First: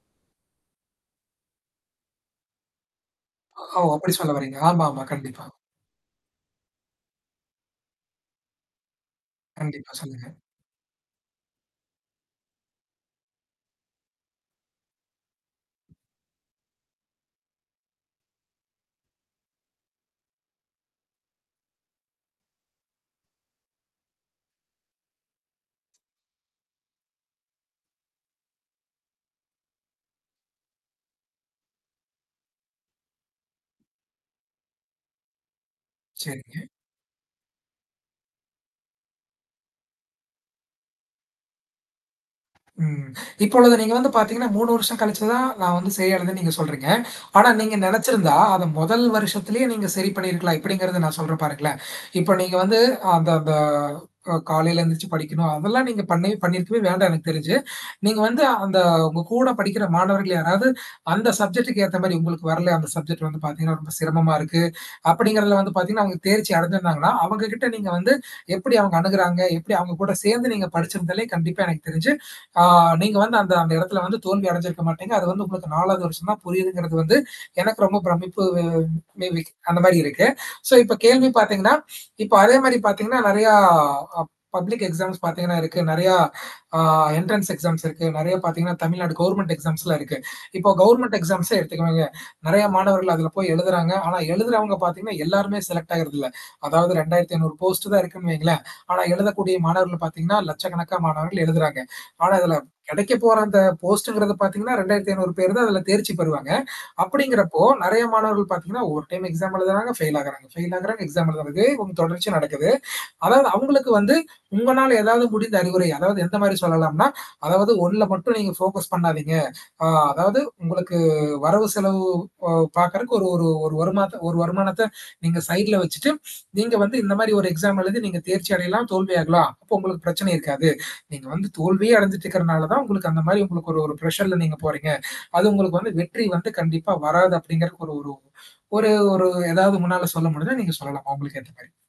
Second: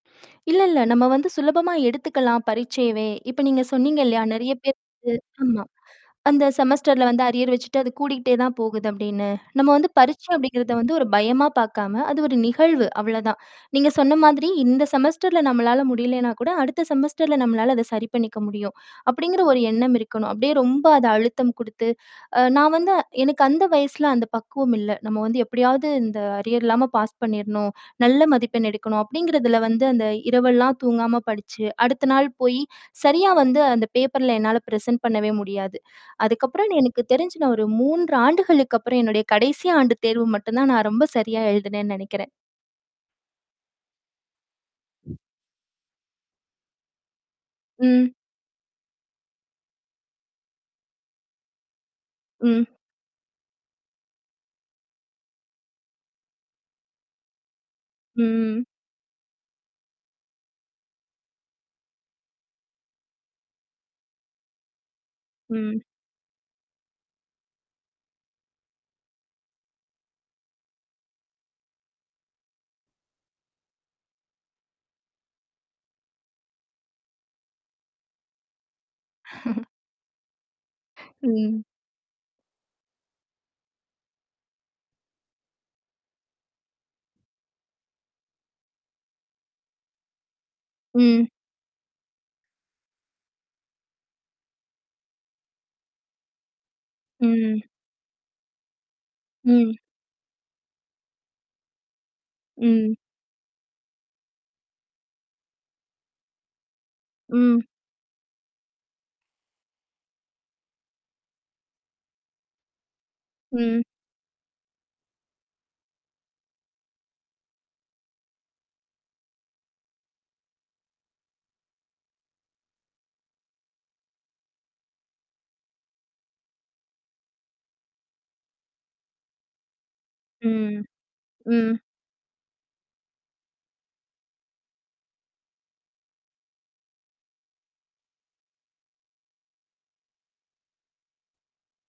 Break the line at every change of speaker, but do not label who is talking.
இல்ல, இல்ல நம்ம வந்து சுலபமா எடுத்துக்கலாம் பரீட்சையவே. இப்ப நீங்க
ஓ!
சொன்னீங்க
அப்படி
இல்லையா?
சொல்ல
நெறைய
வர்றீங்க. ஆமா,
பேர்த்துக்கு
ஆமா. கண்டிப்பா.
ஆமா. அந்த செமஸ்டர்ல வந்து அரியர் வச்சுட்டு அது கூடிக்கிட்டே தான் போகுது அப்படின்னு. நம்ம வந்து
கண்டிப்பா, சொல்லுங்க.
பரீட்சை அப்படிங்கிறத வந்து ஒரு பயமா பார்க்காம, அது ஒரு நிகழ்வு, அவ்ளோதான். நீங்க சொன்ன மாதிரி இந்த செமஸ்டர்ல நம்மளால முடியலனா கூட, அடுத்த செமஸ்டர்ல நம்மளால அத சரி பண்ணிக்க முடியும். அப்படிங்கிற ஒரு எண்ணம் இருக்கணும். அப்படியே ரொம்ப அத அழுத்தம் குடுத்து, அ நான் வந்து எனக்கு அந்த வயசுல அந்த பக்குவம் இல்ல. நம்ம வந்து எப்படியாவது இந்த அரியர் இல்லாம பாஸ் பண்ணிறணும். நல்ல மதிப்பெண் எடுக்கணும் அப்படிங்கறதுல வந்து அந்த இரவெல்லாம் தூங்காம படிச்சு, அடுத்த நாள் போயி சரியா வந்து அந்த பேப்பர்ல என்னால பிரசன்ட் பண்ணவே முடியாது.
சரிங்க.
அதுக்கப்புறம் எனக்கு தெரிஞ்சு நான் ஒரு 3 ஆண்டுகளுக்கு அப்புறம் என்னுடைய கடைசி ஆண்டு தேர்வு மட்டும் தான் நான் ரொம்ப சரியா எழுதினேன்னு நெனைக்கிறேன்.
ம். இப்பொழுது நீங்க வந்து பார்த்தீங்கன்னா, 3 வருஷம் கழிச்சு தான், நான் வந்து சரிய அடைதுன்னு நீங்க சொல்றீங்க. ஆனா நீங்க
ம்.
நெனச்சிருந்தா, அத முதல் வருஷத்திலே நீங்க சரி பண்ணியிருக்கலாம். எப்படிங்கிறத நான் சொல்றேன் பாருங்களேன். இப்ப நீங்க
ம்.
வந்து அந்த அந்த ஓ காலையில எழுந்திரிச்சு படிக்கணும். அதெல்லாம் நீங்க பண்ண பண்ணியிருக்கவே வேண்டாம் எனக்கு தெரிஞ்சு. நீங்க வந்து
ம்.
அந்த உங்க கூட படிக்கிற மாணவர்கள் யாராவது அந்த சப்ஜெக்ட்டுக்கு ஏத்த மாரி உங்களுக்கு வரல, அந்த சப்ஜெக்ட் வந்து பார்த்தீங்கன்னா, ரொம்ப சிரமமா இருக்கு. அப்டிங்கிறத வந்து
ம்.
பார்த்தீங்கன்னா அவங்க தேர்ச்சி அடைஞ்சிருந்தாங்கன்னா, அவங்ககிட்ட நீங்க வந்து, எப்படி அவங்க அணுகுறாங்க? எப்படி அவங்க கூட சேர்ந்து நீங்க படிச்சிருந்தாலே கண்டிப்பா எனக்கு தெரிஞ்சு, ஆ நீங்க வந்து அந்த அந்த இடத்தல வந்து தோல்வி அடைஞ்சிருக்க மாட்டீங்க. அது வந்து உங்களுக்கு 4வது வருஷம் தான் புரியுதுங்கிறது, வந்து எனக்கு ரொம்ப பிரமிப்பு மே பி அந்த மாரி இருக்கு. சோ இப்ப கேள்வி
ம்.
பார்த்தீங்கன்னா, இப்ப அதே மாரி பார்த்தீங்கன்னா, நெறையா ஆ பப்ளிக் எக்ஸாம்ஸ் பார்த்தீங்கன்னா இருக்கு. நெறைய அ என்ட்ரன்ஸ் எக்ஸாம்ஸ் இருக்கு. நெறைய பார்த்தீங்கன்னா, தமிழ்நாடு கவர்ன்மெண்ட் எக்ஸாம்ஸ்லாம் இருக்கு. இப்போ கவர்ன்மென்ட்
ம்.
எக்ஸாம்ஸே எடுத்துக்குவாங்க. நெறைய மாணவர்கள் அதுல போய் எழுதுறாங்க. ஆனா, எழுதுறவங்க பார்த்தீங்கன்னா எல்லாருமே செலெக்ட் ஆகறதில்ல. அதாவது 2500
ம்.
போஸ்ட் தான் இருக்குன்னு வைங்களேன். ஆனா எழுதக்கூடிய
ம்.
மாணவர்கள் பார்த்தீங்கன்னா, லட்சக்கணக்கா மாணவர்கள் எழுதுறாங்க. ஆனா இதில
ம்.
கெடைக்க போற அந்த போஸ்ட்ங்கிறது பார்த்தீங்கன்னா, 2500 பேர் தான் அதில தேர்ச்சி பெறுவாங்க. அப்படிங்கிறப்போ,
ம்.
நெறைய மாணவர்கள் பார்த்தீங்கன்னா, ஒரு டைம் எக்ஸாம் எழுதுறாங்க, ஃபெயில் ஆகுறாங்க. ஃபெயில் ஆகுறாங்க, எக்ஸாம் எழுதுறாங்க. இதே வந்து தொடர்ச்சியா நடக்குது. அதாவது,
ம்.
அவங்களுக்கு வந்து, உங்களால ஏதாவது முடிந்த அறிவுரை. அதாவது எந்த மாரி சொல்லலாம்னா, அதாவது ஒண்ணுல மட்டும் நீங்க ஃபோக்கஸ் பண்ணாதீங்க. அ அதாவது உங்களுக்கு வரவு செலவு அ பார்கறக்கு ஒரு ஒரு ஒரு வருமான ஒரு வருமானத்த நீங்க சைட்ல வச்சுட்டு, நீங்க வந்து இந்த மாரி ஒரு எக்ஸாம் எழுந்து நீங்க தேர்ச்சி அடையலாம், தோல்வியாகலாம். அப்போ உங்களுக்கு பிரச்சனை இருக்காது.
ம்.
நீங்க வந்து
ம்.
தோல்வியே அடைஞ்சிட்டு இருக்கிறனால தான் உங்களுக்கு அந்த மாரி உங்களுக்கு ஒரு ஒரு பிர்ஷர்ல நீங்க போறீங்க. அது உங்களுக்கு வந்து வெற்றி வந்து கண்டிப்பா வராது அப்படிங்கறக்கு ஒரு ஒரு ஒரு ஒரு ஏதாவது உங்கனால சொல்ல முடிஞ்சா நீங்க சொல்லலாம், அவங்களுக்கு ஏத்த மாரி.